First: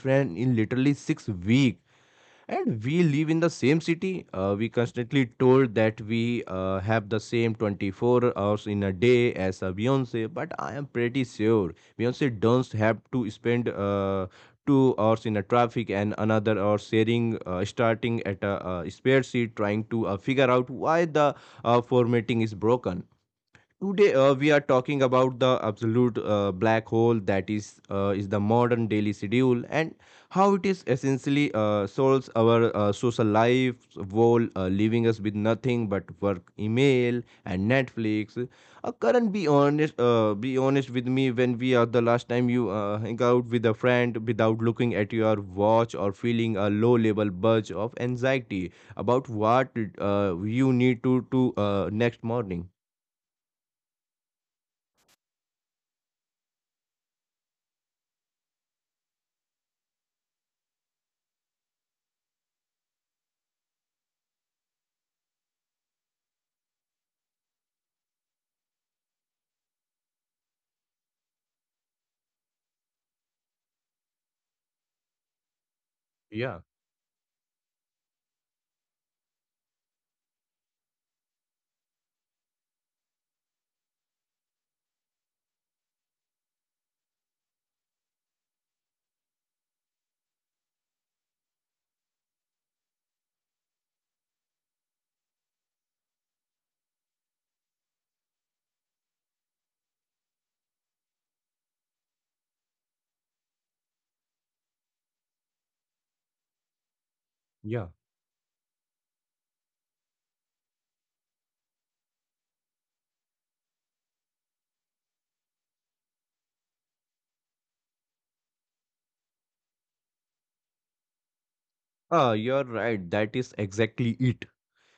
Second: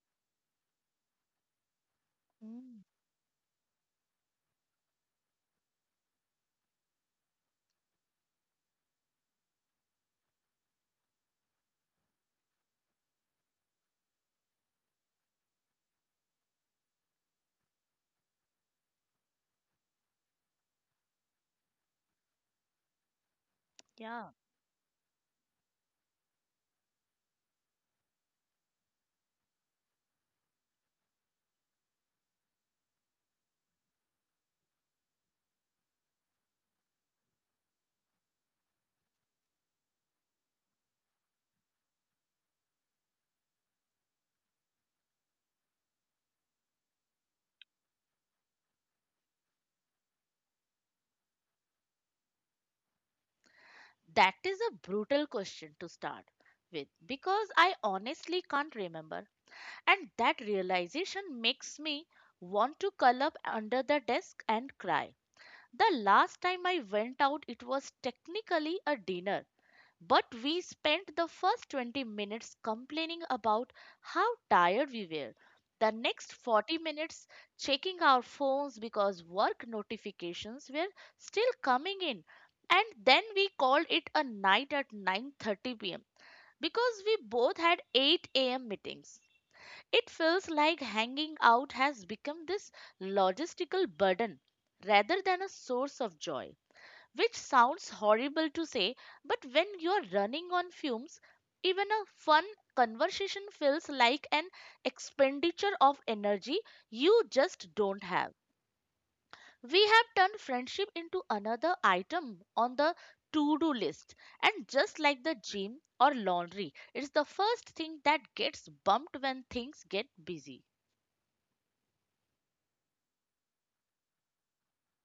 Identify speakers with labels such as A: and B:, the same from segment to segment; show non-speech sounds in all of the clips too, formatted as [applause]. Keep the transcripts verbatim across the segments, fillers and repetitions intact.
A: friend in literally six weeks. And
B: mm,
A: we live in the same city. Uh, we constantly told that we uh, have the same twenty-four hours in a day as a Beyonce, but I am pretty sure Beyonce doesn't have to spend uh, two hours in a traffic and another hour sharing, uh, starting at a, uh spare seat, trying to uh, figure out why the uh, formatting is broken. Today
B: yeah,
A: uh, we are talking about the absolute uh, black hole that is uh, is the modern daily schedule and how it is essentially uh, solves our uh, social life while uh, leaving us with nothing but work, email, and Netflix. Uh, Karan, be honest, uh, be honest with me. When we are the last time you uh, hang out with a friend without looking at your watch or feeling a low level budge of anxiety about what uh, you need to do uh, next morning?
B: that is a brutal question to start with because I honestly can't remember. And that realization makes me want to curl up under the desk and cry. The last time I went out, it was technically a dinner, but we spent the first twenty minutes complaining about how tired we were. The next
A: Yeah.
B: forty minutes checking our phones because work notifications were still coming in. And then we called it a night at nine thirty p m because we both had eight a m meetings. It feels like hanging out has become this logistical burden rather than a source of joy, which sounds horrible to say, but when you're running on fumes, even a fun conversation feels like an expenditure of energy you just
A: Yeah.
B: don't have. We have turned friendship into another item on the to do list, and just like the gym or laundry, it's the first thing that gets bumped when things get busy.
A: Ah, you're right. That is exactly it.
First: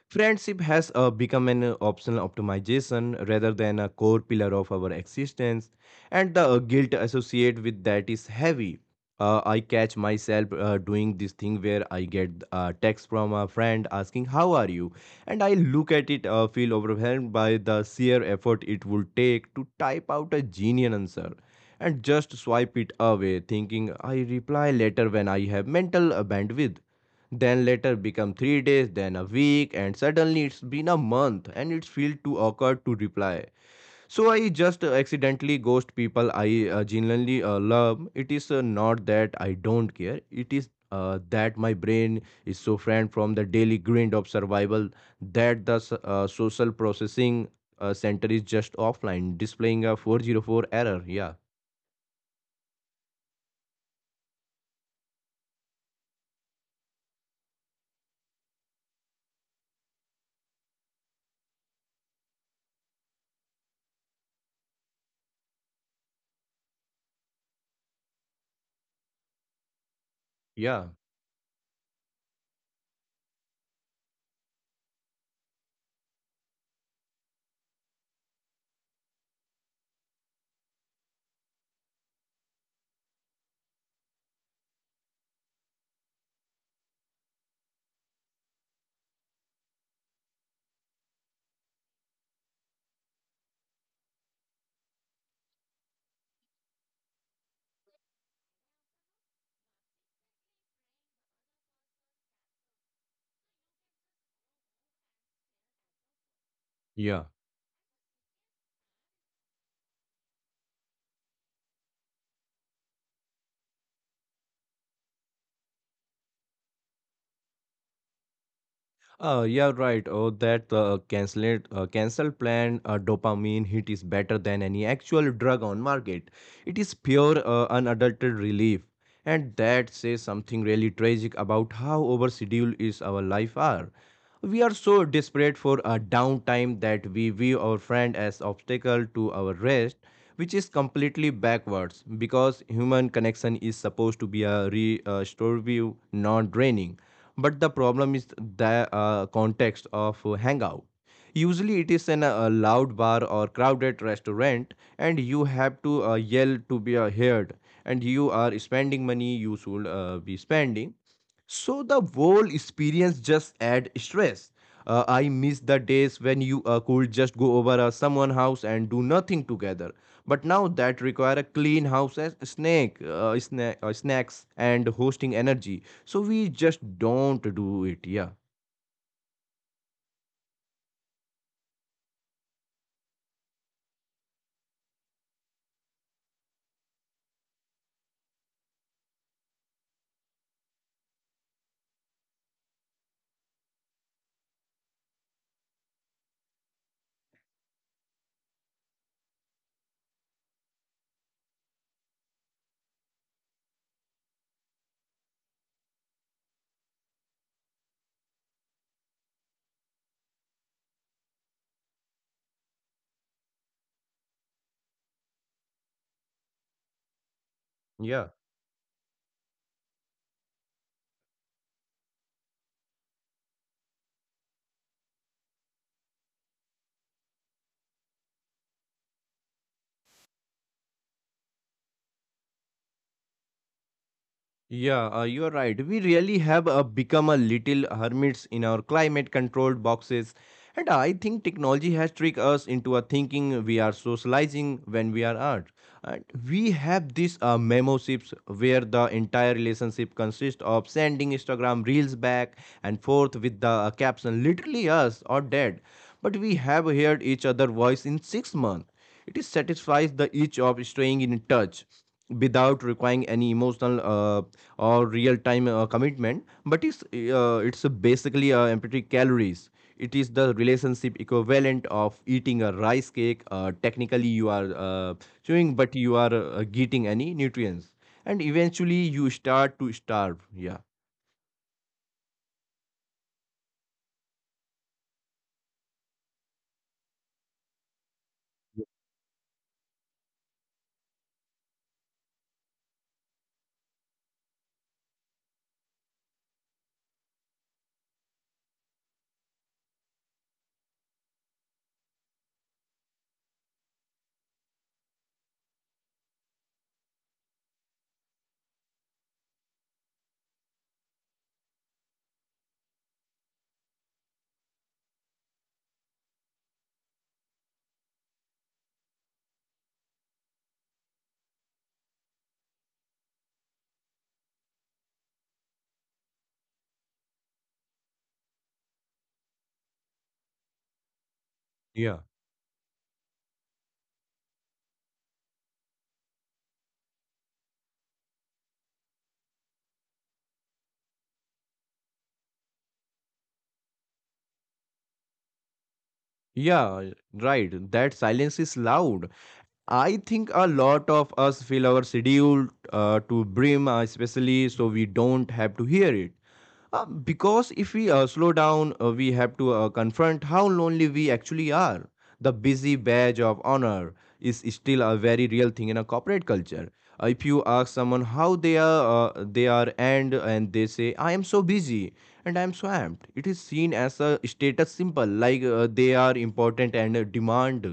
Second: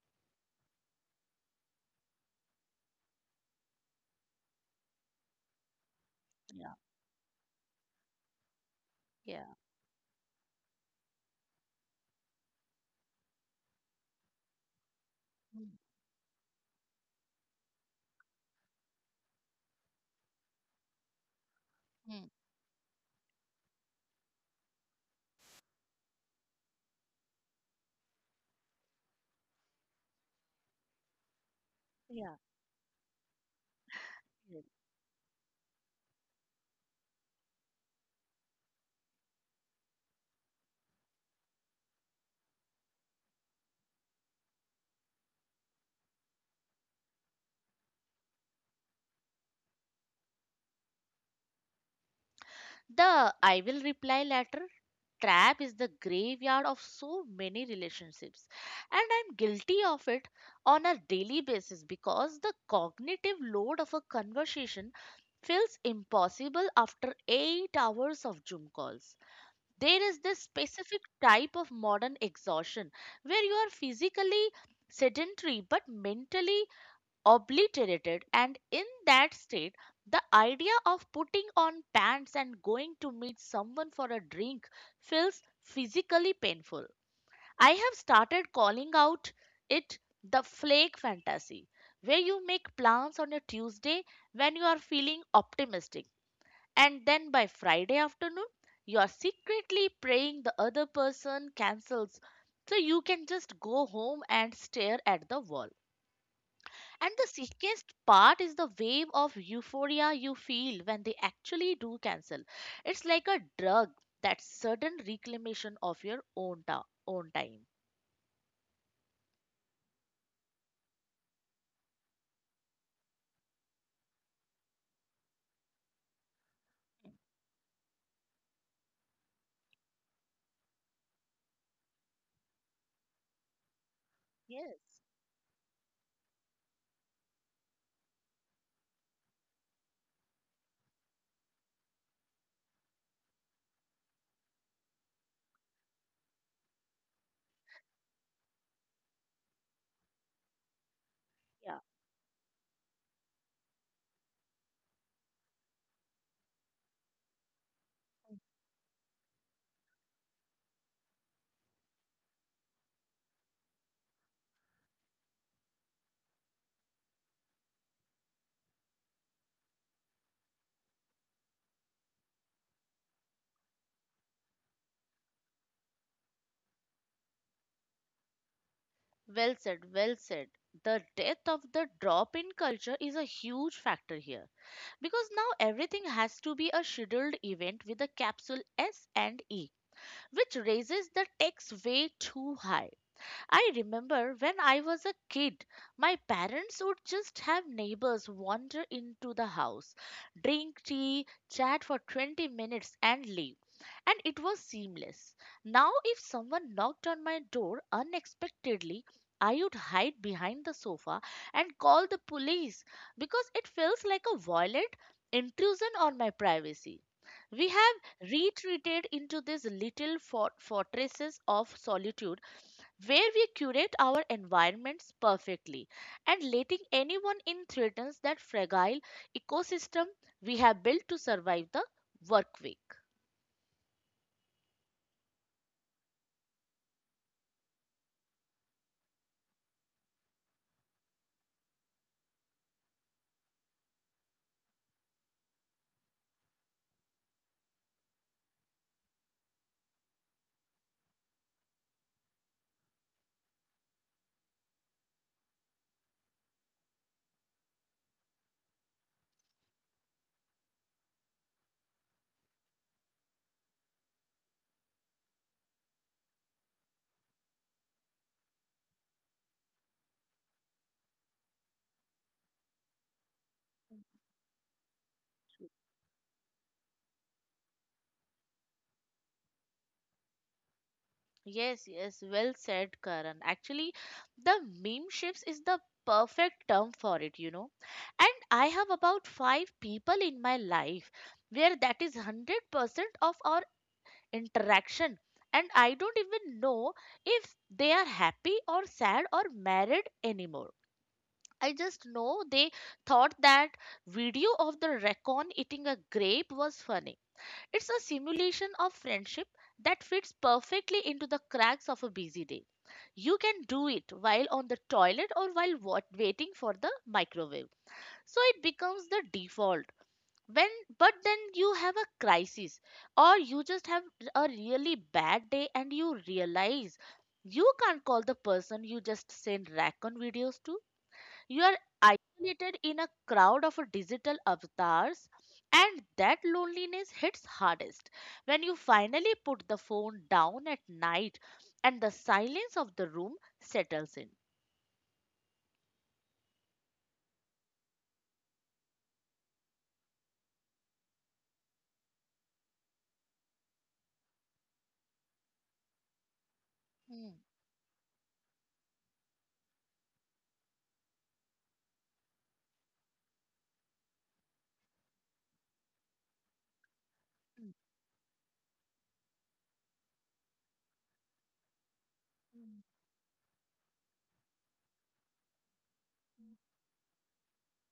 A: Friendship has uh, become an uh, optional optimization rather than a core pillar of our existence, and the uh,
B: Yeah.
A: guilt associated with that is heavy. Uh,
B: Yeah.
A: I catch myself uh, doing this thing where I get a text from a friend asking, "How are you?" And I
B: Mm,
A: look at it, uh, feel overwhelmed by the sheer effort it would take to type out a genial answer and
B: mm.
A: just swipe it away, thinking I reply later when I have mental uh, bandwidth. Then later become three days, then a week, and suddenly it's been a month and it feels
B: Yeah.
A: too awkward to reply, so I
B: Yes.
A: just uh, accidentally ghost people I uh, genuinely uh, love. It is uh, not that I don't care, it is uh, that my brain is so friend from the daily grind of survival that the s- uh, social processing uh, center is just offline, displaying a four zero four error. Yeah,
B: The "I will reply letter" trap is the graveyard of so many relationships, and I'm guilty of it on a daily basis because the cognitive load of a conversation feels impossible after eight hours of Zoom calls. There is this
A: yeah,
B: specific type of modern exhaustion where you are physically sedentary but mentally obliterated, and in that state the idea of putting on pants and going to meet someone for a drink feels physically painful. I have started calling out it the flake fantasy, where you make plans on a Tuesday when you are feeling optimistic and then by Friday afternoon you are secretly praying the other person cancels so you can just go home and stare at the wall. And
A: yeah.
B: the sickest part is the wave of euphoria you feel when they actually do cancel. It's like a drug, that sudden reclamation of your own, ta- own time.
A: Uh, yeah, right. Oh, that uh, cancelled uh, cancel plan uh, dopamine hit is better than any actual drug on market. It is pure uh, unadulterated relief, and that says something really tragic about how overscheduled is our life are. We are
B: Yes,
A: so desperate for a downtime that we view our friend as obstacle to our rest, which is completely backwards because human connection is supposed to be a re, uh, restorative, non-draining. But the problem is the uh, context of hangout.
B: yeah.
A: Usually, it is in a, a loud bar or crowded restaurant, and you have to uh, yell to be uh, heard. And you are spending money you should uh, be spending, so the whole experience just add stress. Uh, I miss the days when you uh, could just go over uh, someone's house and do nothing together. But now that require a clean house as snack, uh, sna- uh, snacks and hosting energy. So we just don't do it. Yeah.
B: Well said, well said. The death of the drop in culture is a huge factor here because now everything has to be a scheduled event with a capsule S and E, which raises the stakes way too high. I remember when I was a kid, my parents would just have neighbors wander into the house, drink tea, chat for twenty minutes, and leave. And it was seamless. Now, if someone knocked on my door unexpectedly, I would hide behind the sofa and call the police because it feels like a violent intrusion on my privacy. We have
A: Yeah.
B: retreated into these little fort- fortresses of solitude where we curate our environments perfectly, and letting anyone in threatens that fragile ecosystem we have built to survive the work week.
A: Yeah, uh, you're right. We really have uh, become a little hermits in our climate controlled boxes. And I think technology has tricked us into a thinking we are socializing when we are art. And we have these uh, memoships where the entire relationship consists of sending Instagram reels back and forth with the uh, caption literally us or dead. But we have heard each other voice in six months. It satisfies the itch of staying in touch without requiring any emotional uh, or real-time uh, commitment. But it's uh, it's basically uh, empty calories. It is the relationship equivalent of eating a rice cake. Uh, technically, you are uh, chewing, but you are uh, getting any nutrients, and eventually you start to starve. Yeah.
B: Yes, yes, well said, Karan. Actually, the meme shifts is the perfect term for it, you know. And I have about five people in my life where that is one hundred percent of our interaction. And I don't even know if they are happy or sad or married anymore. I just know they thought that video of the raccoon eating a grape was funny. It's a simulation of friendship that fits perfectly into the cracks of a busy day. You can do it while on the toilet or while wa- waiting for the microwave. So it becomes the default. When But then you have a crisis or you just have a really bad day and you realize you can't call the person you just send raccoon videos to. You are
A: Yeah.
B: isolated in a crowd of digital avatars, and that loneliness hits hardest when you finally put the phone down at night and the silence of the room settles in.
A: Yeah, right. That silence is loud. I think a lot of us feel our schedule uh, to brim, uh, especially so we don't have to hear it. Uh,
B: Mm,
A: because if we uh, slow down, uh, we have to uh, confront how lonely we actually are. The busy badge of honor is still a very real thing in a corporate culture. Uh, if you
B: mm,
A: ask someone how they are, uh, they are, and and they say, "I am so busy and I am
B: mm,
A: swamped," it is seen as a status symbol, like uh, they are
B: mm.
A: important and uh, demand.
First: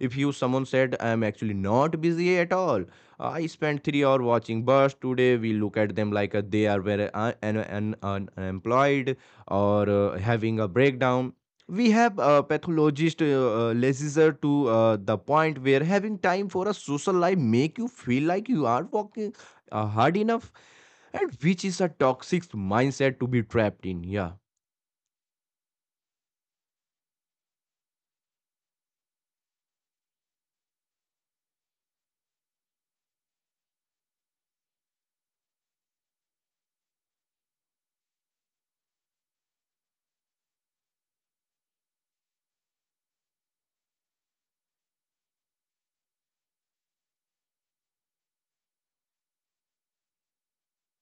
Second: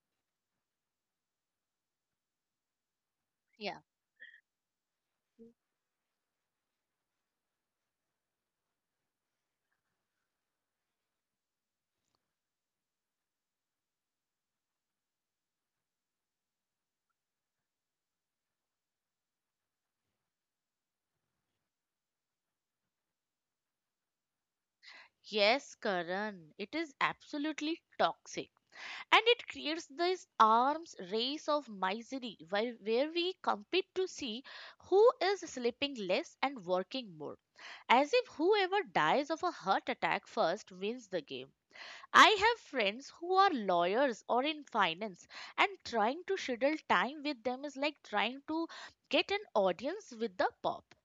A: If you someone said I am actually not busy at all, I
B: Yeah.
A: spent three hours watching bus today. We look at them like uh, they are very un- un- un- un- unemployed or uh, having a breakdown. We have a pathologist uh, uh, lazier to uh, the point where having time for a social life make you feel like you are working uh, hard enough, and which is a toxic mindset to be trapped in. Yeah,
B: Yes, Karan, it is absolutely toxic. And it creates this arms race of misery where, where we compete to see who is sleeping less and working more, as if whoever dies of a heart attack first wins the game. I have friends who are lawyers or in finance, and trying to schedule time with them is like trying to get an audience with the Pope.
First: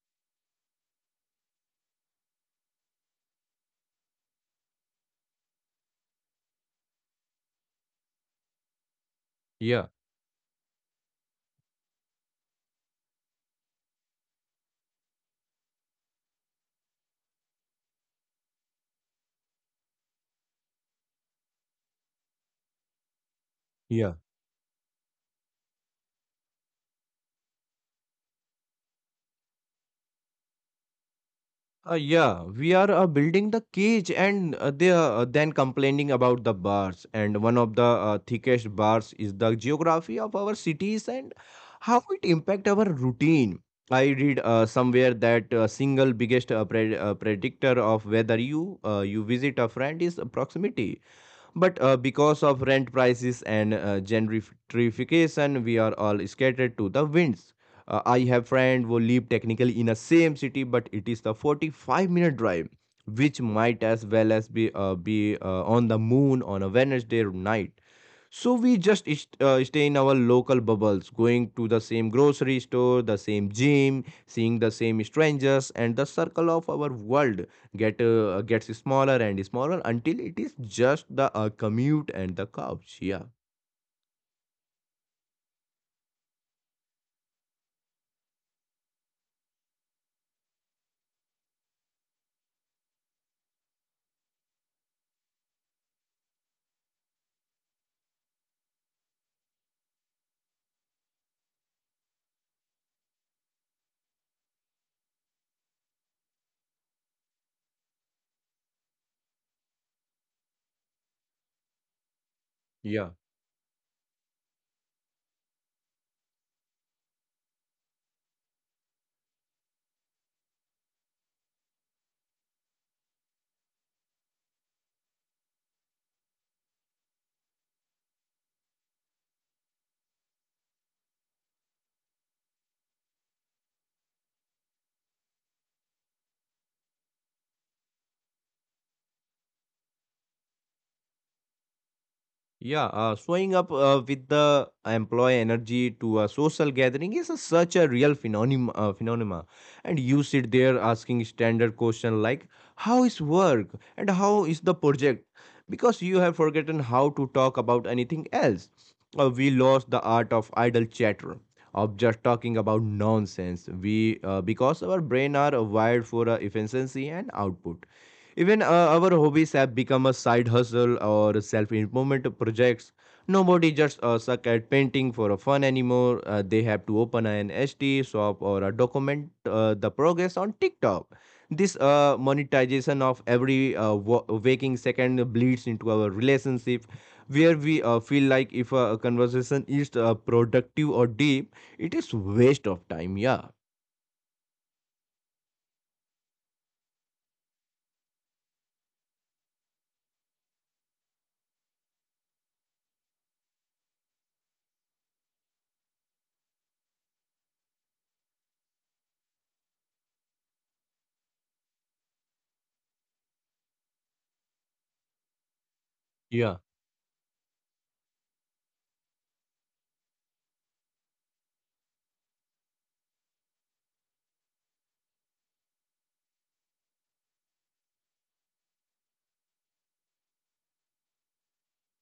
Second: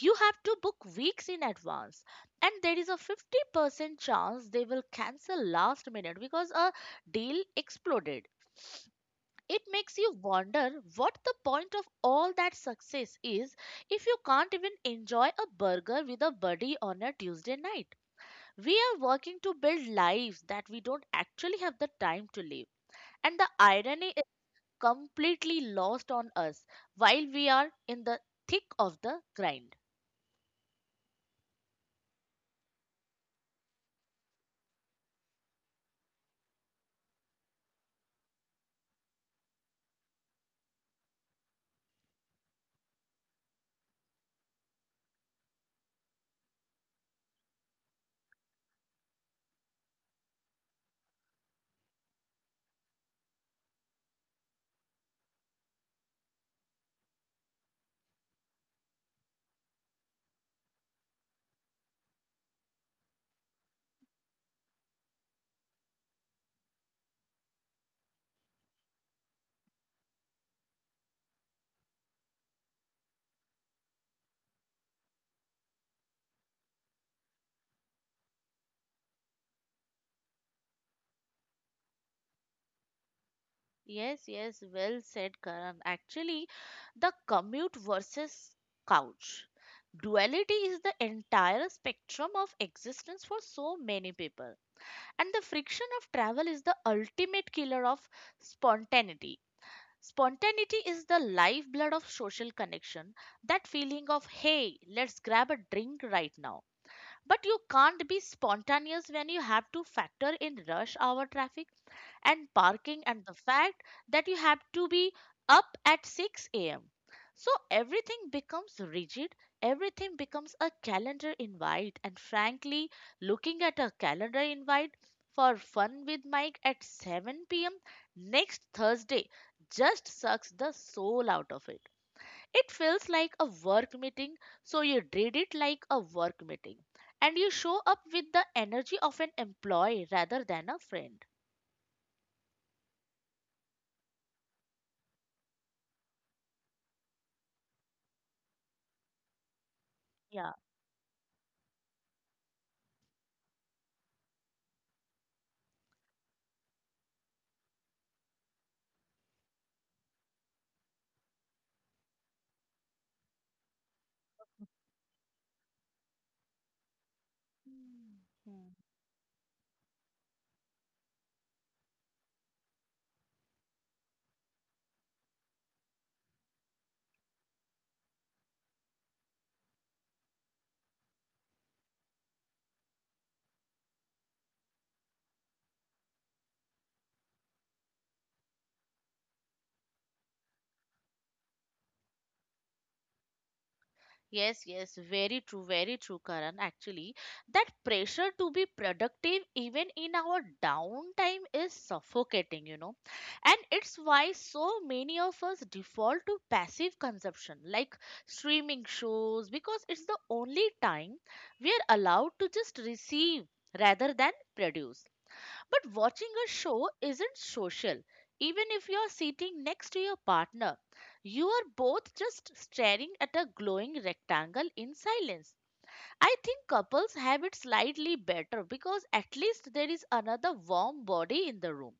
B: You have to book weeks in advance, and there is a fifty percent chance they will cancel last minute because a deal exploded. It
A: yeah,
B: makes you wonder what the point of all that success is if you can't even enjoy a burger with a buddy on a Tuesday night. We are working to build lives that we don't actually have the time to live. And the irony
A: yeah.
B: is completely lost on us while we are in the thick of the grind.
A: Uh, yeah, we are uh, building the cage and uh, they are uh, then complaining about the bars. And one of the uh, thickest bars is the geography of our cities and how it impact our routine. I read uh, somewhere that uh, single biggest uh, pre- uh, predictor of whether you uh, you visit a friend is proximity. But uh, because of rent prices and uh, gentrification, we are all scattered to the winds. Uh, I have friend who live technically in the same city, but it is the forty-five minute drive, which might as well as be uh, be uh, on the moon on a Wednesday night. So we just is- uh, stay in our local bubbles, going to the same grocery store, the same gym, seeing the same strangers, and the circle of our world get uh, gets smaller and smaller until it is just the uh, commute and the couch. Yeah,
B: Yes, yes, well said, Karan. Actually, the commute versus couch duality is the entire spectrum of existence for so many people. And the friction of travel is the ultimate killer of spontaneity. Spontaneity is the lifeblood of social connection, that feeling of, hey, let's grab a drink right now. But you can't be spontaneous when you have to factor in rush hour traffic and parking
A: yeah.
B: and the fact that you have to be up at six a m. So everything becomes rigid, everything becomes a calendar invite, and frankly, looking at a calendar invite for fun with Mike at seven p m next Thursday just sucks the soul out of it. It feels like a work meeting, so you did it like a work meeting. And you show up with the energy of an employee rather than a friend.
A: Yeah, uh, showing up uh, with the employee energy to a social gathering is a, such a real phenomenon, uh, phenomena. And you
B: Yeah.
A: sit there asking standard question like, "How is work?" and "How is the project?" Because you have forgotten how to talk about anything else. Uh, we lost the art of idle chatter, of just talking about nonsense. We uh, Because our brain are wired for uh, efficiency and output, even uh,
B: Hmm.
A: our hobbies have become a side hustle or self-improvement projects. Nobody just uh, suck at painting for a fun anymore. Uh, they have to open an H D shop or uh, document uh, the progress on TikTok. This uh, monetization of every uh, wa- waking second bleeds into our relationship, where we uh, feel like if a conversation is uh, productive or deep, it is waste of time. Yeah.
B: Yes, yes, very true, very true, Karan. Actually, that pressure to be productive even in our downtime is suffocating, you know. And it's why so many of us default to passive consumption, like streaming shows, because it's the only time we are allowed to just receive rather than produce. But watching a
A: Yeah.
B: show isn't social. Even if you're sitting next to your partner, you are both just staring at a glowing rectangle in silence. I think couples have it slightly better because at least there is another warm body in the room.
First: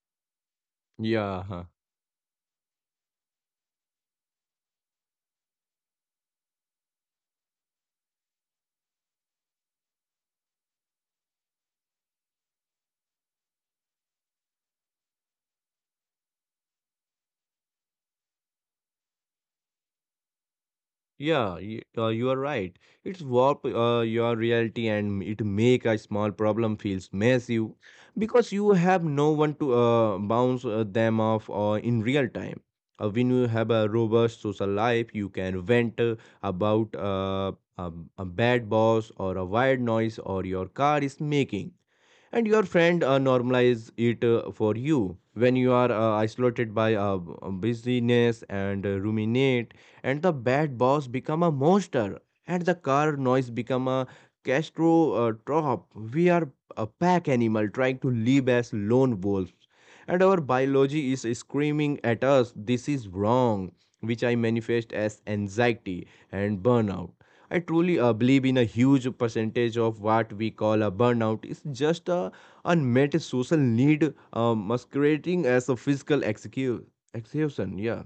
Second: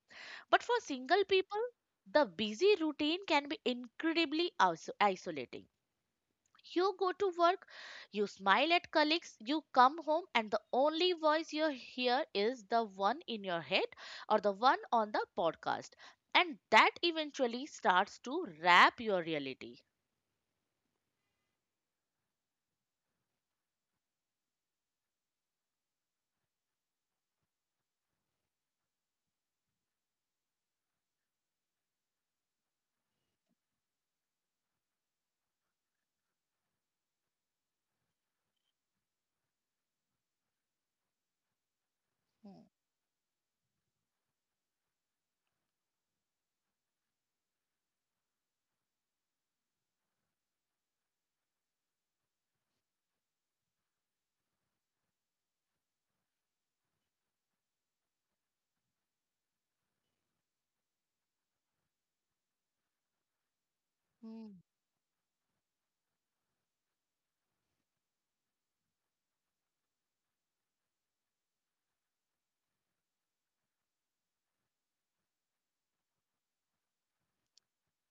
B: But for single people,
A: Yeah.
B: the busy routine can be incredibly iso- isolating. You go to work, you smile at colleagues, you come home, and the only voice you hear is the one in your head or the one on the podcast. And that eventually starts to wrap your reality.
A: Yeah, y- uh, you are right. It's warp uh, your reality and it make a small problem feels massive because you have no one to uh, bounce uh, them off uh, in real time. Uh, when you have a robust social life, you can vent uh, about uh, a, a bad boss or a wild noise or your car is making, and
B: Hmm.
A: your friend uh, normalize it uh, for you when you are uh, isolated by uh, uh, busyness and uh, ruminate, and the bad boss become a monster and the car noise become a castro uh, trop. We are a pack animal trying to live as lone wolves, and our biology is screaming at us this is wrong, which I
B: Hmm.
A: manifest as anxiety and burnout. I truly uh, believe in a huge percentage of what we call a burnout is just a unmet social need uh, masquerading as a physical execu- execution. Yeah,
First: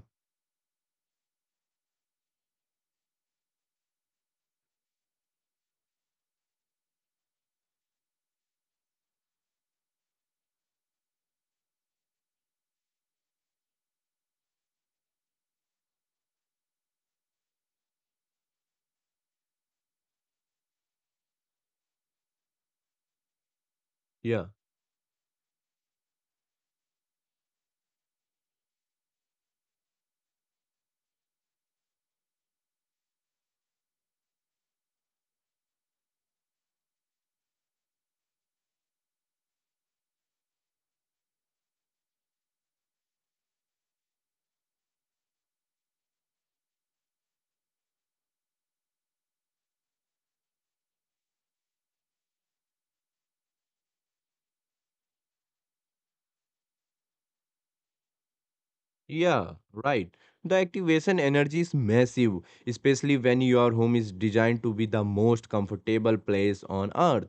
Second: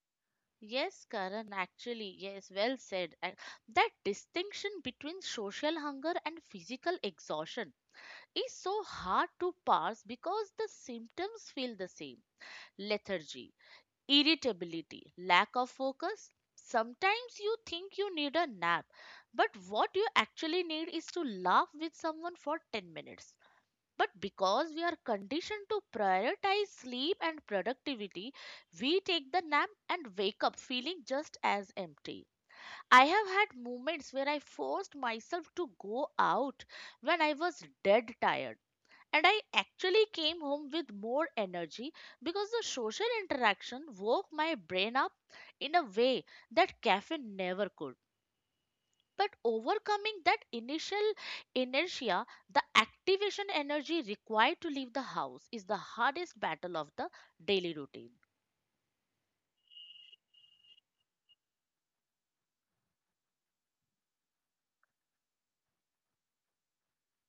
B: Yes, Karan, actually, yes, well said. And that distinction between social hunger and physical exhaustion is so hard to parse because the symptoms feel the same: lethargy, irritability, lack of focus. Sometimes you think you need a nap, but what you actually need is to laugh with someone for ten minutes. But
A: yeah.
B: because we are conditioned to prioritize sleep and productivity, we take the nap and wake up feeling just as empty. I have had moments where I forced myself to go out when I was dead tired and I actually came home with more energy because the social interaction woke my brain up in a way that caffeine never could. But overcoming that initial inertia, the activation energy required to leave the house is the hardest battle of the daily routine.
A: Yeah, right. The activation energy is massive, especially when your home is designed to be the most comfortable place on earth.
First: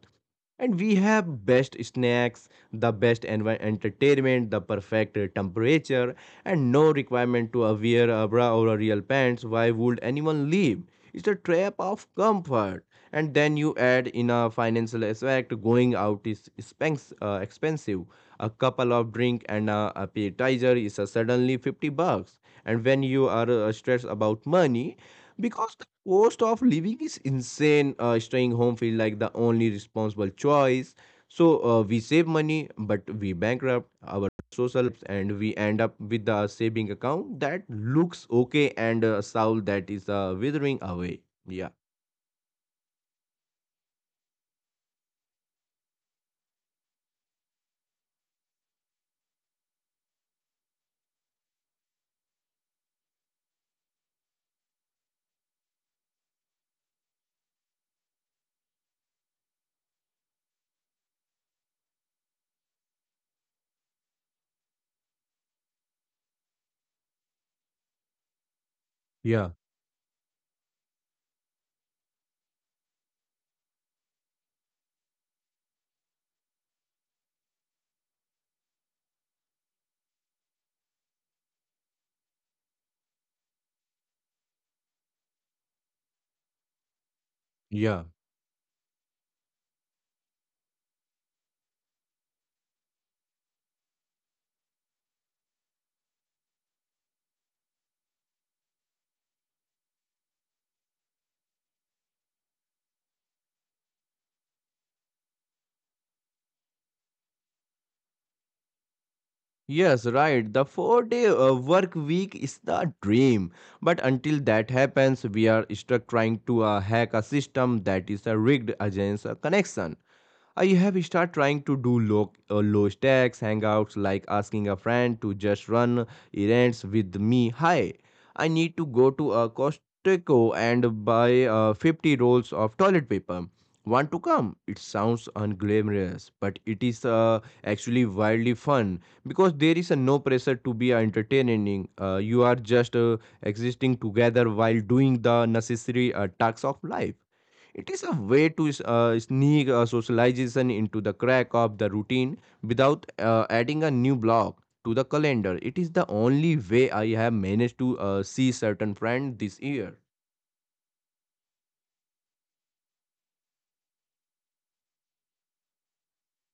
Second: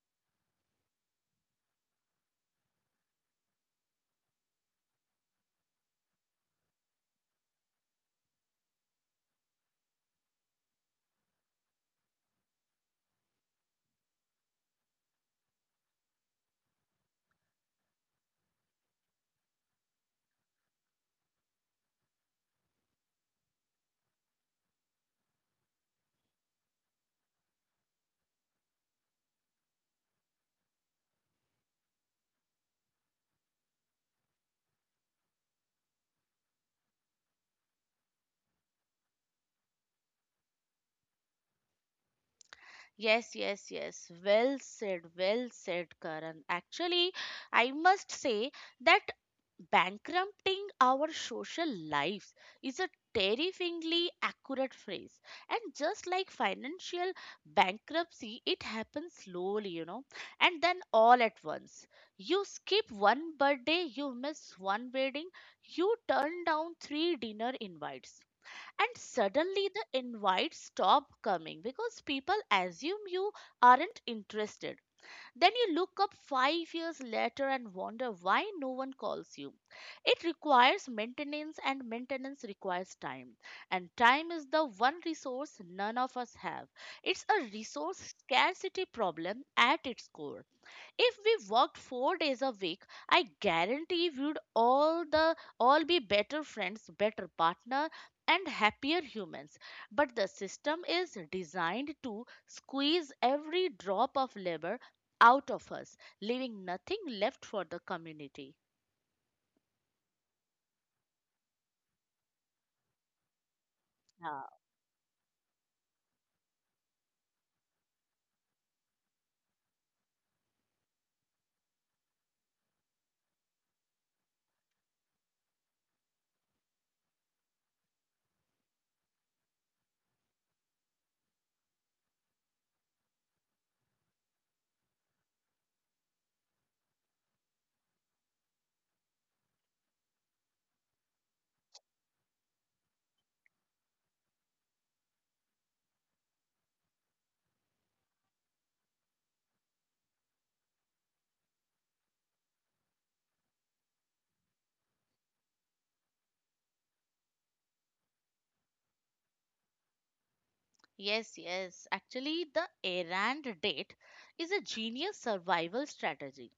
A: And we have best snacks, the best envi- entertainment, the perfect uh, temperature, and no requirement to uh, wear a bra or a real pants. Why would anyone leave? It's a trap of comfort. And then you add in a financial aspect, going out is expens- uh, expensive. A couple of drink and a appetizer is a suddenly fifty bucks, and when you are uh, stressed about money because the cost of living is insane, uh, staying home feel like the only responsible choice. So uh, we save money, but we bankrupt our social lives, and we end up with a saving account that looks okay and a soul that is uh, withering away. Yeah.
B: Yes, yes, yes. Well said, well said, Karan. Actually, I must say that bankrupting our social lives is a terrifyingly accurate phrase. And just like financial bankruptcy, it happens slowly, you know, and then all at once. You skip one birthday, you miss one wedding, you turn down three dinner invites, and
A: Yeah,
B: suddenly the invites stop coming because people assume you aren't interested. Then you look up five years later and wonder why no one calls you. It requires maintenance, and maintenance requires time, and time is the one resource none of us have. It's a
A: yeah.
B: resource scarcity problem at its core. If we worked four days a week, I guarantee we'd all the all be better friends, better partner, and happier humans. But the system is designed to squeeze every drop of labor out of us, leaving nothing left for the community.
A: Yes, right. The four day uh, work week is the dream. But until
B: Yeah.
A: that happens, we are stuck trying to uh, hack a system that is uh, rigged against a connection. I have started trying to do low, uh, low stakes hangouts like asking a friend to just run errands with me. "Hi, I need to go to a Costco and buy uh, fifty rolls of toilet paper. Want to come?" It sounds unglamorous, but it is uh, actually wildly fun because there is a no pressure to be entertaining. Uh, you are just uh, existing together while doing the necessary uh, tasks of life. It is a way to uh, sneak uh, socialization into the crack of the routine without uh, adding a new block to the calendar. It is the only way I have managed to uh, see certain friends this year.
B: Yes, yes. Actually, the errand date is a genius survival strategy.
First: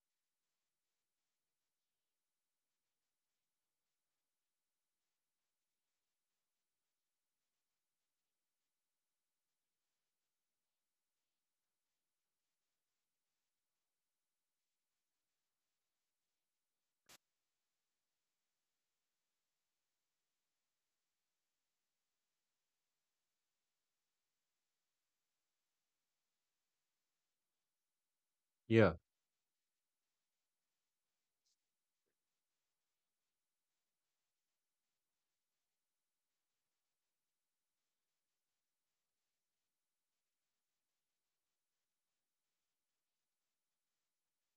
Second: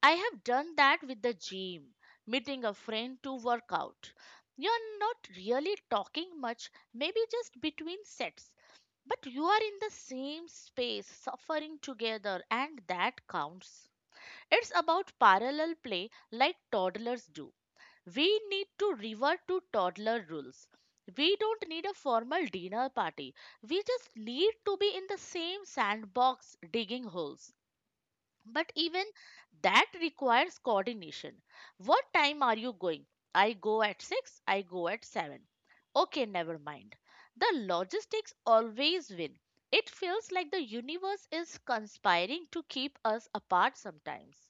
B: I have done that with the gym, meeting a friend to work out. You're not really talking much, maybe just between sets, but you are in the same space, suffering together, and that counts. It's about parallel play like toddlers do. We need to revert to toddler rules. We don't need a formal dinner party. We just need to be in the same sandbox digging holes. But
A: Yeah.
B: even that requires coordination. What time are you going? I go at six, I go at seven. Okay, never mind. The logistics always win. It feels like the universe is conspiring to keep us apart sometimes.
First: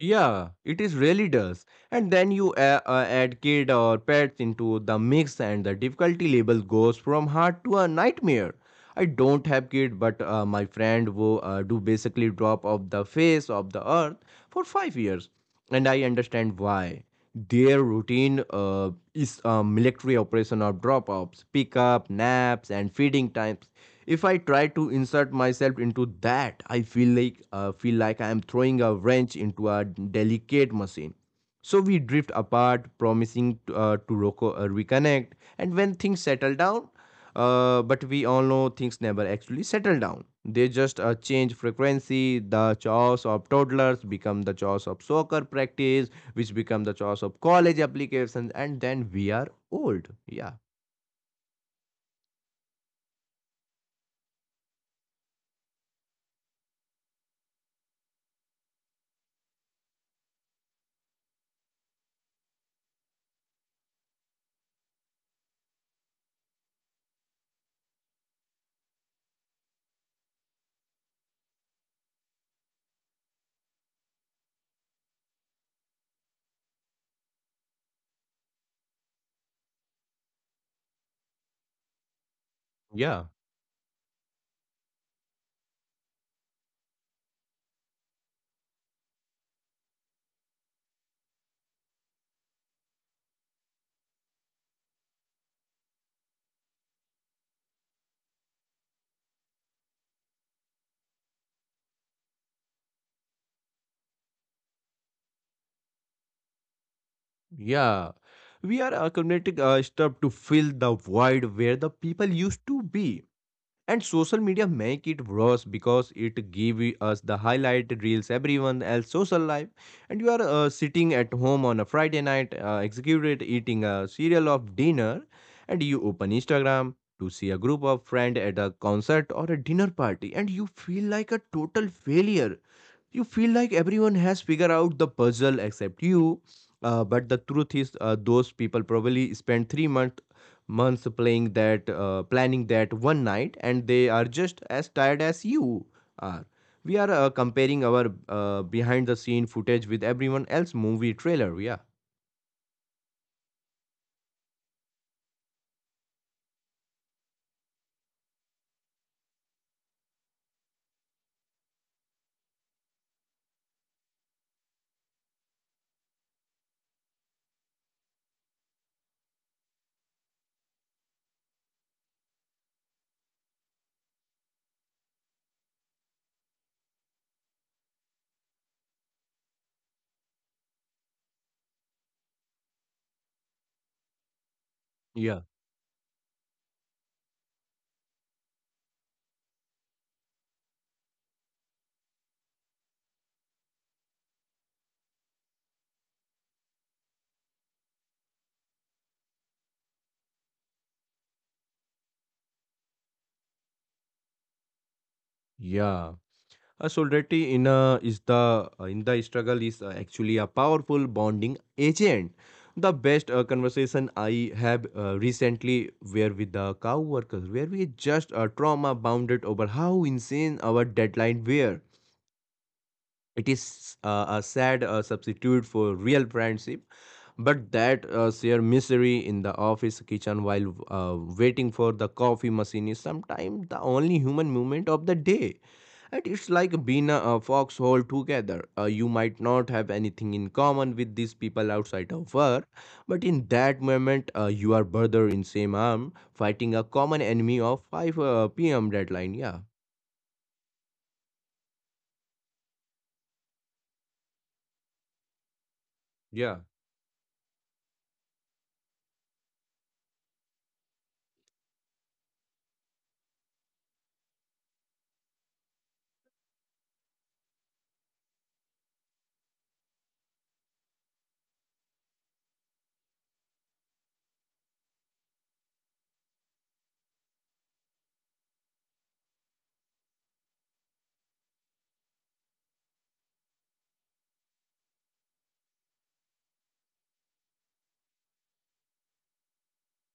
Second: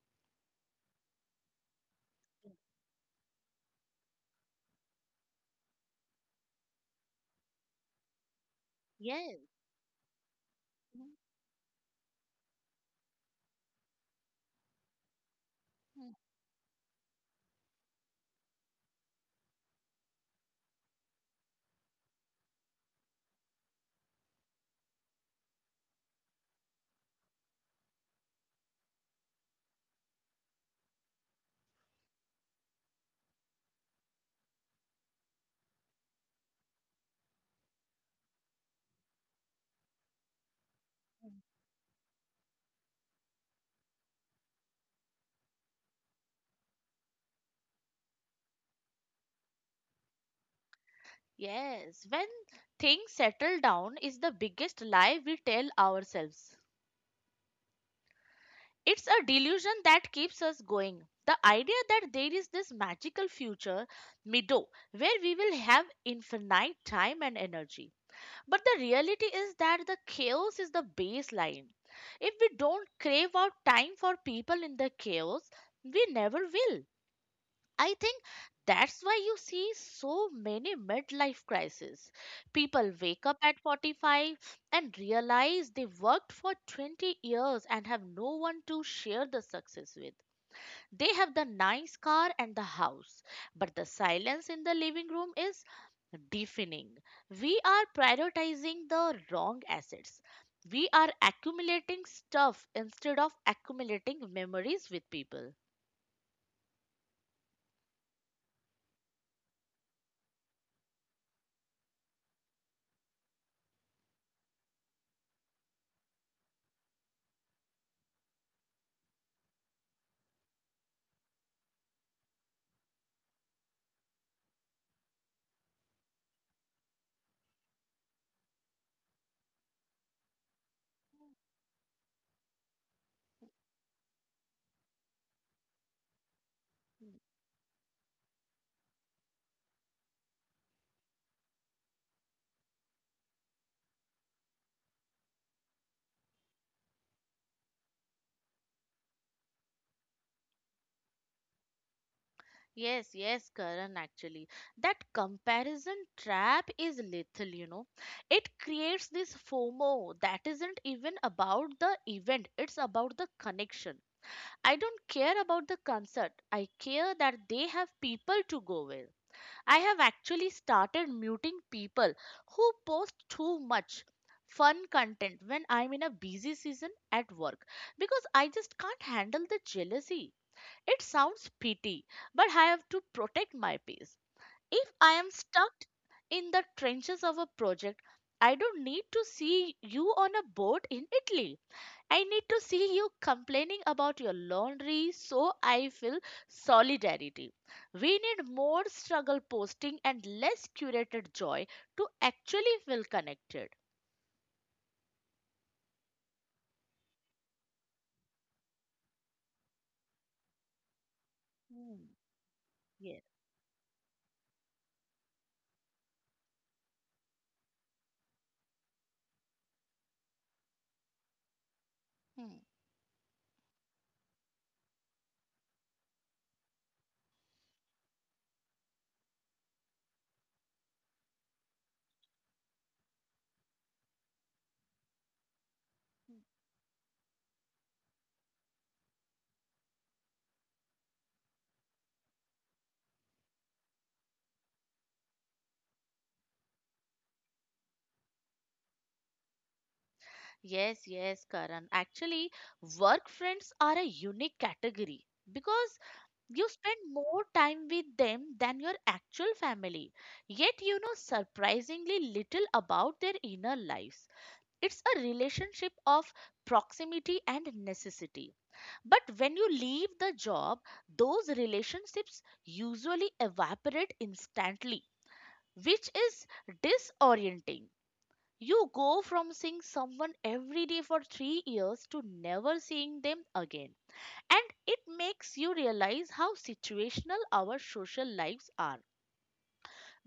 A: Yeah, it is really does. And then you uh, uh, add kid or pets into the mix, and the difficulty level goes from hard to a nightmare. I
B: Yes.
A: don't have kid, but uh, my friend
B: Mhm.
A: who uh, do basically drop off the face of the earth for five years, and I understand why. Their routine uh, is a military operation of drop-offs, pickup, naps, and feeding times. If I try to insert myself into that, I feel like uh, feel like I am throwing a wrench into a delicate machine. So we drift apart, promising to, uh, to roco- uh, reconnect. And when things settle down, uh, but we all know things never actually settle down. They just uh, change frequency. The chores of toddlers become the chores of soccer practice, which become the chores of college applications, and then we are old. Yeah,
B: Yes. When things settle down is the biggest lie we tell ourselves. It's a delusion that keeps us going. The idea that there is this magical future, Mido, where we will have infinite time and energy. But the reality is that the chaos is the baseline. If we don't crave out time for people in the chaos, we never will. I think that's why you see so many midlife crises. People wake
A: yeah,
B: up at forty-five and realize they worked for twenty years and have no one to share the success with. They have the nice car and the house, but the silence in the living room is deafening. We are prioritizing the wrong assets. We are accumulating stuff instead of accumulating memories with people.
A: yeah. We are accumulating uh, stuff to fill the void where the people used to be. And social media make it worse because it give us the highlight reels everyone else social life, and you are uh, sitting at home on a Friday night, uh, executed eating a cereal of dinner, and you open Instagram to see a group of friend at a concert or a dinner party, and you feel like a total failure, you feel like everyone has figured out the puzzle except you. Uh, but the truth is, uh, those people probably spent three month, months playing that, uh, planning that one night, and they are just as tired as you are. We are uh, comparing our uh, behind the scene footage with everyone else movie trailer. Yeah.
B: Yes, yes, Karan, actually. That comparison trap is lethal, you know. It creates this FOMO that isn't even about the event, it's about the connection. I don't care about the concert, I care that they have people to go with. I have actually started muting people who post too much fun content when I'm in a busy season at work because I just can't handle the jealousy. It sounds petty, but I have to protect my peace. If I am
A: Yeah.
B: stuck in the trenches of a project, I don't need to see you on a boat in Italy. I need to see you complaining about your laundry so I feel solidarity. We need more struggle posting and less curated joy to actually feel connected.
A: Yeah. A solidarity in a is the uh, in the struggle is uh, actually a powerful bonding
B: Hmm.
A: agent. The
B: Yes.
A: best uh, conversation I have uh, recently were with the cow workers, where we just uh, trauma bounded over how insane our deadline were.
B: Hmm.
A: It is uh, a sad uh, substitute for real friendship, but that uh, sheer misery in the office kitchen while uh, waiting for the coffee machine is sometimes the only human moment of the day. And it's like being a, a foxhole together. Uh, you might not have anything in common with these people outside of work, but in that moment, uh, you are brother in same arm, fighting a common enemy of five uh, p m deadline. Yeah,
B: Yes, yes, Karan. Actually, work friends are a unique category because You
A: yeah,
B: spend more time with them than your actual family, yet you know surprisingly little about their inner lives. It's a relationship of proximity and necessity. But when you leave the job, those relationships usually evaporate instantly, which is disorienting. You go from seeing someone every day for three years to never seeing them again. And it makes you realize how situational our social lives are.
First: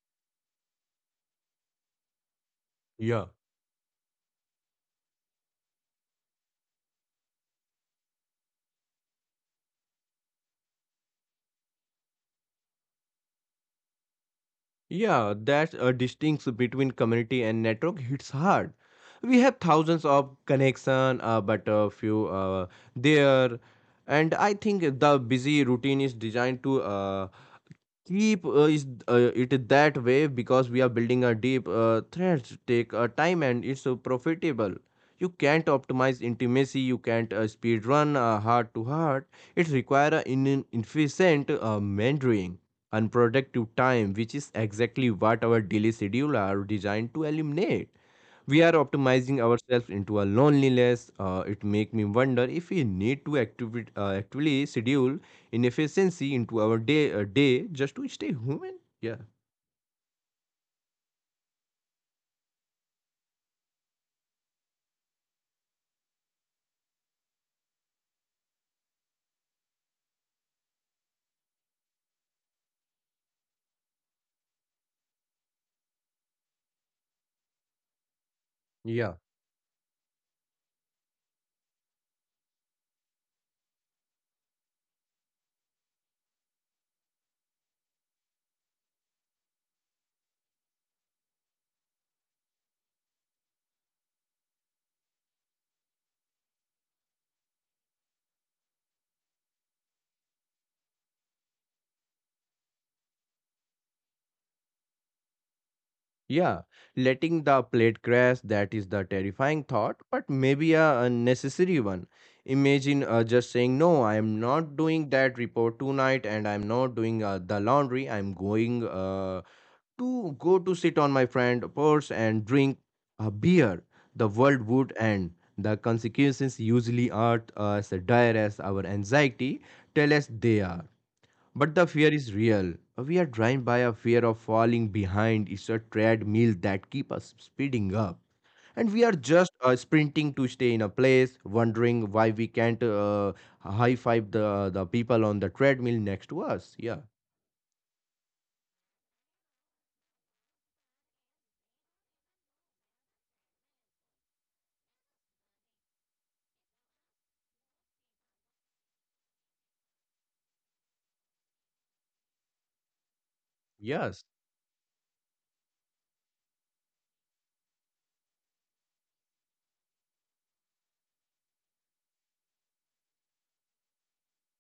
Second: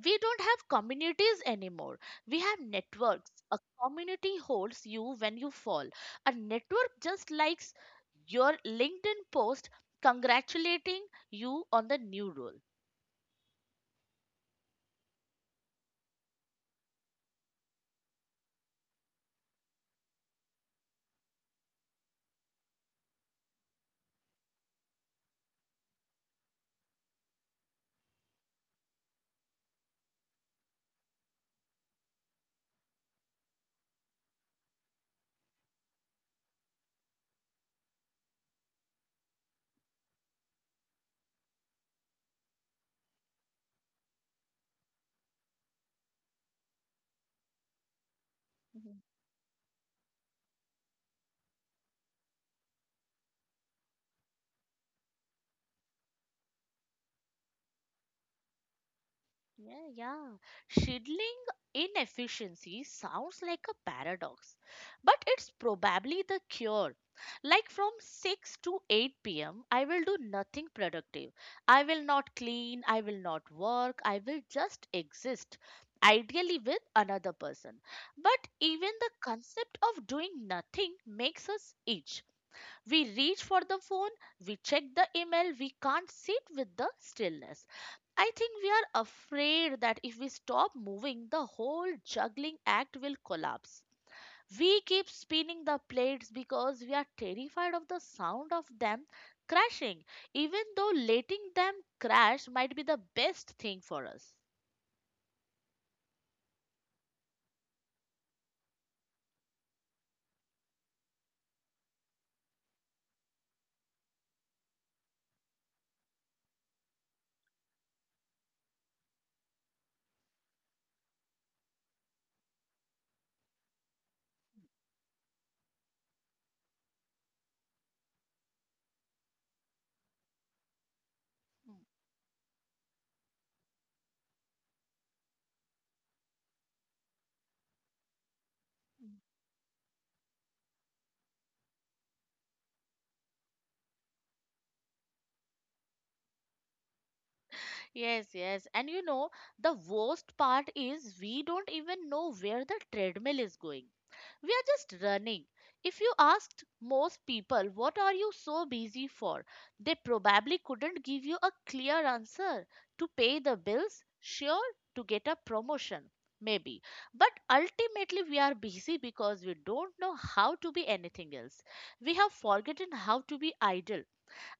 B: We don't have communities anymore. We have
A: yeah.
B: networks. A community holds you when you fall. A network just likes your LinkedIn post congratulating you on the new role.
A: Yeah, that uh, distinction between community and network hits hard. We have thousands of connection, uh, but a few uh, there, and I think the busy routine is designed to uh, keep uh, is uh, it that way because we are building a deep uh, threads take uh, time and it's uh, profitable. You can't optimize intimacy, you can't uh, speed run uh, heart to heart. It requires an in- efficient uh, mentoring, unproductive time, which is exactly what our daily schedule are designed to eliminate. We are optimizing ourselves into a loneliness. Uh, it make me wonder if we need to activi- uh, actually schedule inefficiency into our day uh, day just to stay human. Yeah,
B: Yeah, yeah. Shielding inefficiency sounds like a paradox, but it's probably the cure. Like from six to eight p m, I will do nothing productive. I will not clean, I will not work, I will just exist, ideally with another person. But even the
A: yeah,
B: concept of doing nothing makes us itch. We reach for the phone, we check the email, we can't sit with the stillness. I think we are afraid that if we stop moving, the whole juggling act will collapse. We keep spinning the plates because we are terrified of the sound of them crashing, even though letting them crash might be the best thing for us.
A: yeah. Letting the plate crash, that is the terrifying thought, but maybe a unnecessary one. Imagine uh, just saying no, I am not doing that report tonight, and I'm not doing uh, the laundry, i'm going uh, to go to sit on my friend's porch and drink a beer, the world would end. The consequences usually aren't as dire as our anxiety tell us they are. But the fear is real. We are driven by a fear of falling behind. It's a treadmill that keeps us speeding up. And we are just uh, sprinting to stay in a place, wondering why we can't uh, high five the, the people on the treadmill next to us. Yeah.
B: Yes, yes. And you know, the worst part is we don't even know where the treadmill is going. We are just running. If you asked most people, what are you so busy for? They probably couldn't give you a clear answer. To pay the bills?
A: Yes.
B: Sure, to get a promotion. Maybe. But ultimately, we are busy because we don't know how to be anything else. We have forgotten how to be idle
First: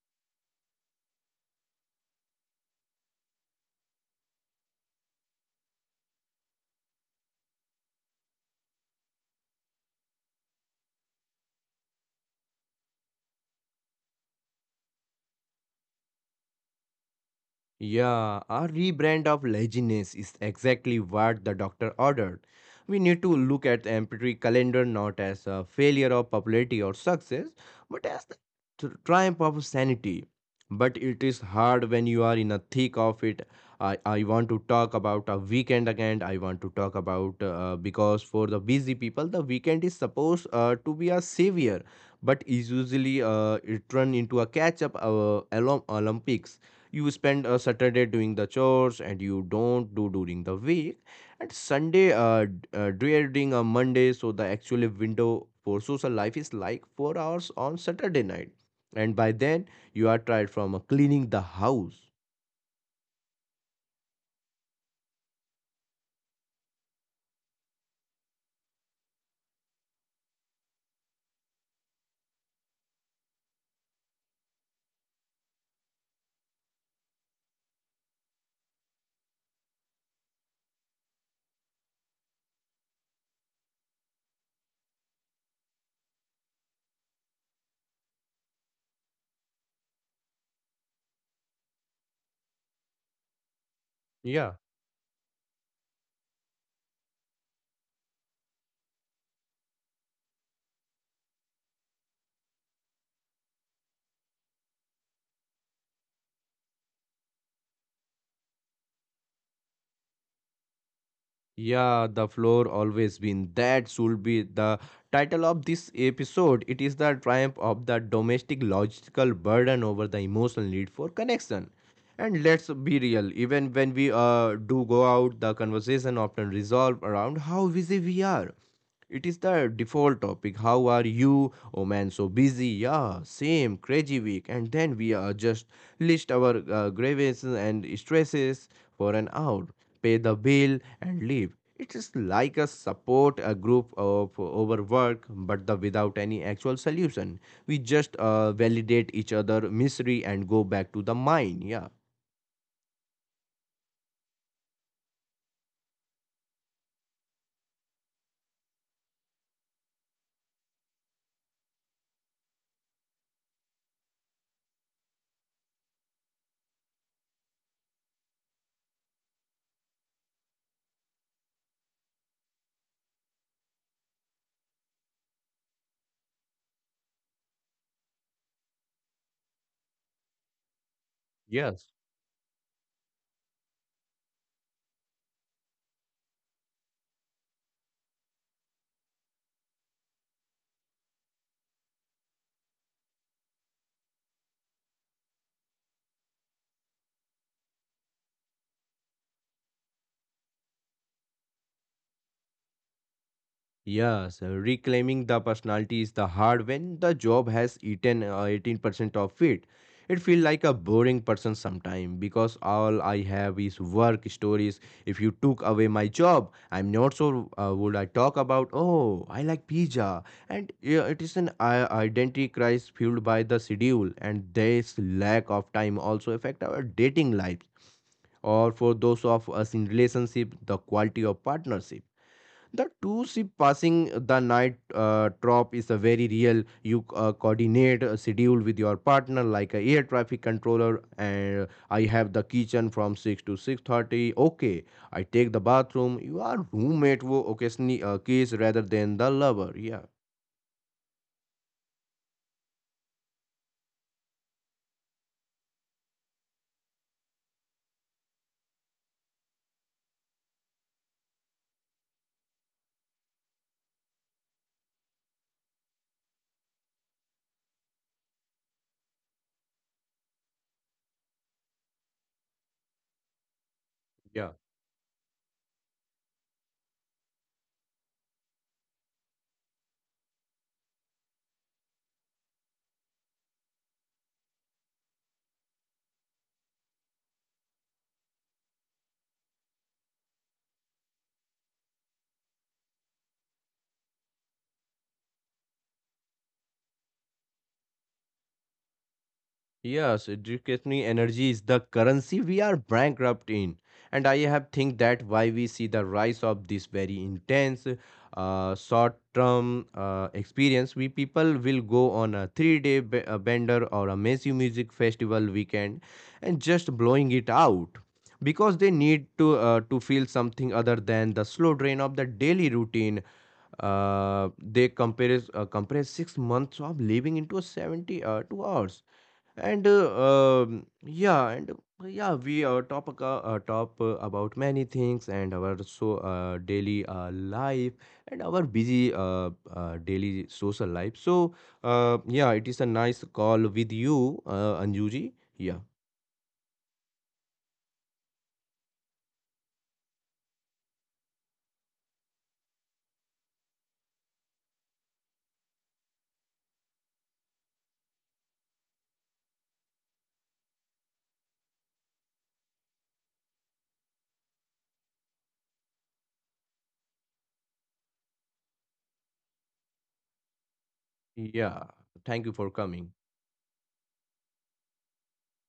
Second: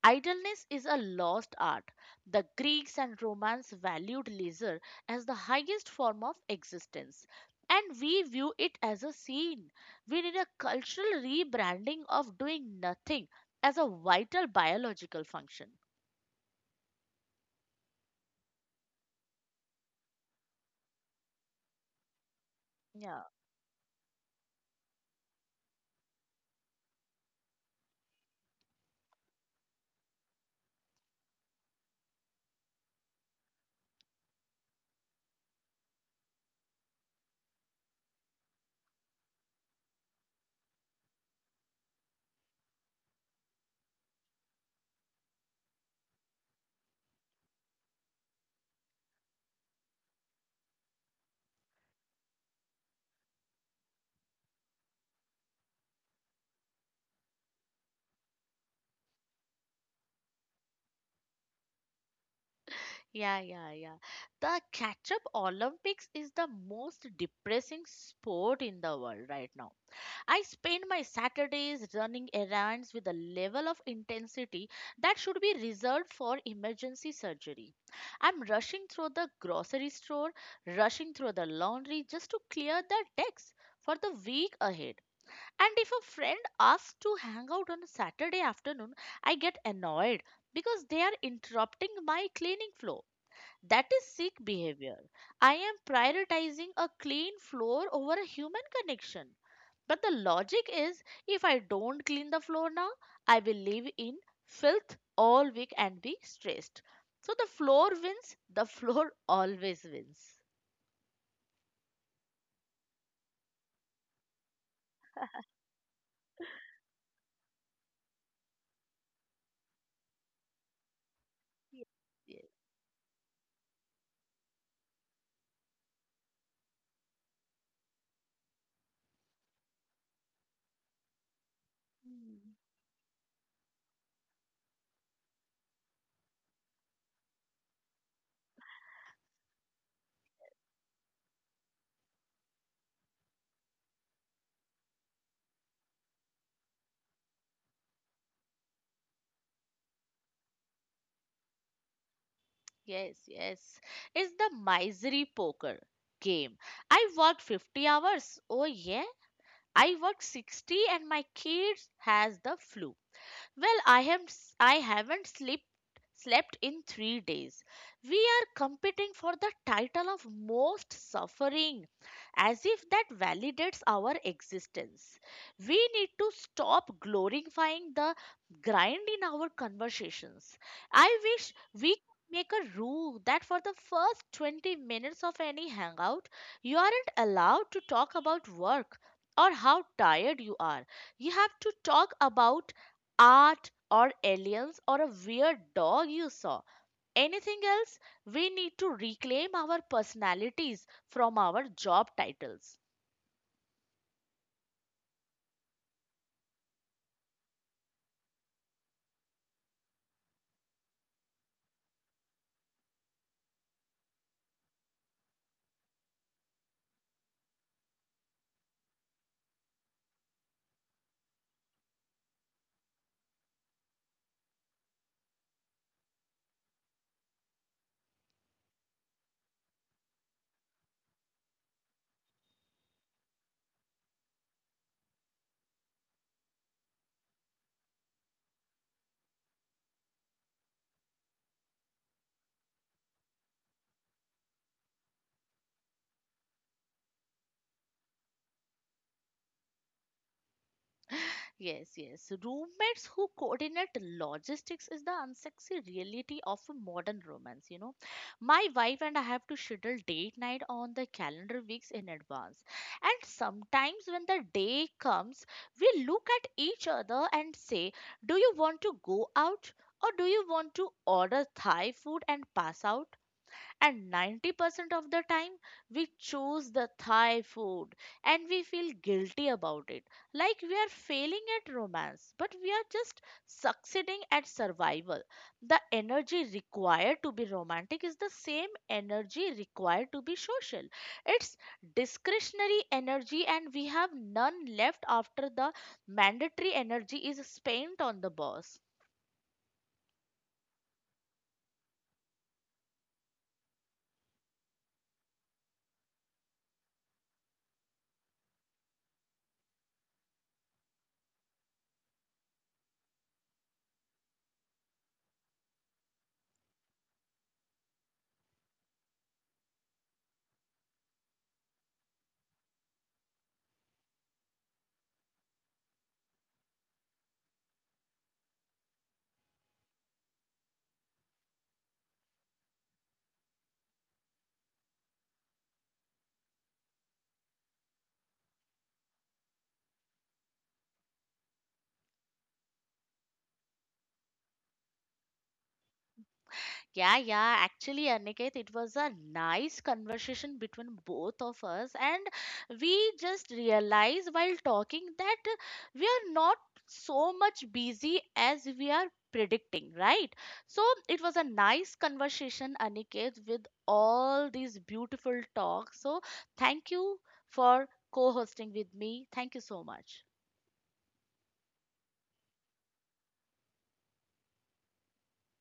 B: Idleness is a lost art. The Greeks and Romans valued leisure as the highest form of existence, and we view it as a sin. We need a cultural rebranding of doing nothing as a vital biological function.
A: Yeah, a rebrand of laziness is exactly what the doctor ordered. We need
B: Yeah,
A: to look at the empirical calendar not as a failure of popularity or success, but as the tr- triumph of sanity. But it is hard when you are in a thick of it. I, I want to talk about a weekend again. I want to talk about uh, because for the busy people, the weekend is supposed uh, to be a savior, but is usually uh, it run into a catch up uh, Olympics. You spend a Saturday doing the chores and you don't do during the week, and Sunday uh, d- uh dreading a Monday, so the actual window for social life is like four hours on Saturday night, and by then you are tired from uh, cleaning the house.
B: yeah, yeah, yeah. The catch up Olympics is the most depressing sport in the world right now. I spend my Saturdays running errands with a level of intensity that should be reserved for emergency surgery. I'm rushing through the grocery store, rushing through the laundry just to clear the decks for the week ahead. And if a friend asks to hang out on a Saturday afternoon, I get annoyed because they are interrupting my cleaning flow. That is sick
A: Yeah.
B: behavior. I am prioritizing a clean floor over a human connection. But the logic is if I don't clean the floor now, I will live in filth all week and be stressed. So the floor wins, the floor [laughs] always wins.
A: Yeah, the floor always been. That should be the title of this episode. It is the triumph of the domestic logical burden over the emotional need for connection.
B: Yeah.
A: And
B: Yes,
A: let's be real, even when we uh, do go out, the conversation often resolve around how busy we are, it is the default topic. How are you? Oh man, so
B: Mm,
A: busy. Yeah, same crazy week. And then we uh, just list our uh, grievances and stresses for an hour, pay the bill, and leave. It is like a support a group of overwork, but the without any actual solution. We just uh, validate each other misery and go back to the mine. Yeah.
B: yes, yes. It's the misery poker game. I worked fifty hours. Oh, yeah. I worked sixty and my kids has the flu. Well, I have s- I haven't slept slept in three days. We are competing for the title of most suffering as if that validates our existence. We need to stop glorifying the grind in our conversations. I wish
A: Yes.
B: we could make a rule that for the first twenty minutes of any hangout, you aren't allowed to talk about work or how tired you are. You have to talk about art or aliens or a weird dog you saw. Anything else? We need to reclaim our personalities from our job titles.
A: Yes, reclaiming the personality is the hard when the job has eaten uh, eighteen percent of it. It feel like a boring person sometime because all I have is work stories. If you took away my job, I'm not sure uh, would I talk about, oh, I like pizza. And yeah, it is an i- identity crisis fueled by the schedule, and this lack of time also affect our dating lives or for those of us in relationship, the quality of partnership. The two ship passing the night uh, drop is a very real. You uh, coordinate a schedule with your partner like a air traffic controller. And uh, I have the kitchen from six to six thirty. Okay, I take the bathroom. You are roommate who occasionally uh, kiss rather than the lover. Yeah,
B: Yes, yes. Roommates who coordinate logistics is the unsexy reality of a modern romance, you know. My wife and I have to schedule date night on the calendar weeks in advance. And sometimes when the day comes, we look at each other and say, do you want to go out? Or do you want to order Thai food and pass out? And
A: yeah.
B: ninety percent of the time, we choose the Thai food and we feel guilty about it. Like we are failing at romance, but we are just succeeding at survival. The energy required to be romantic is the same energy required to be social. It's discretionary energy, and we have none left after the mandatory energy is spent on the boss.
A: Yes, educational energy is the currency we are bankrupt in, and I have think that why we see the rise of this very intense, uh, short-term uh, experience. We people will go on a three-day b- uh, bender or a massive music festival weekend, and just blowing it out, because they need to uh, to feel something other than the slow drain of the daily routine. Uh, they compare uh, compress six months of living into a seventy uh, two hours and uh, um, yeah, and uh, yeah, we uh, talk aca- uh, talk uh, about many things and our so uh, daily uh, life and our busy uh, uh, daily social life. So uh, yeah, it is a nice call with you, uh, Anjuji. Yeah,
B: Yeah, yeah. Actually, Aniket, it was a nice conversation between both of us, and we just realized while talking that we are not so much busy as we are predicting, right? So it was a nice conversation, Aniket, with all these beautiful talks. So thank you for co-hosting with me. Thank you so much.
A: yeah. Thank you for coming.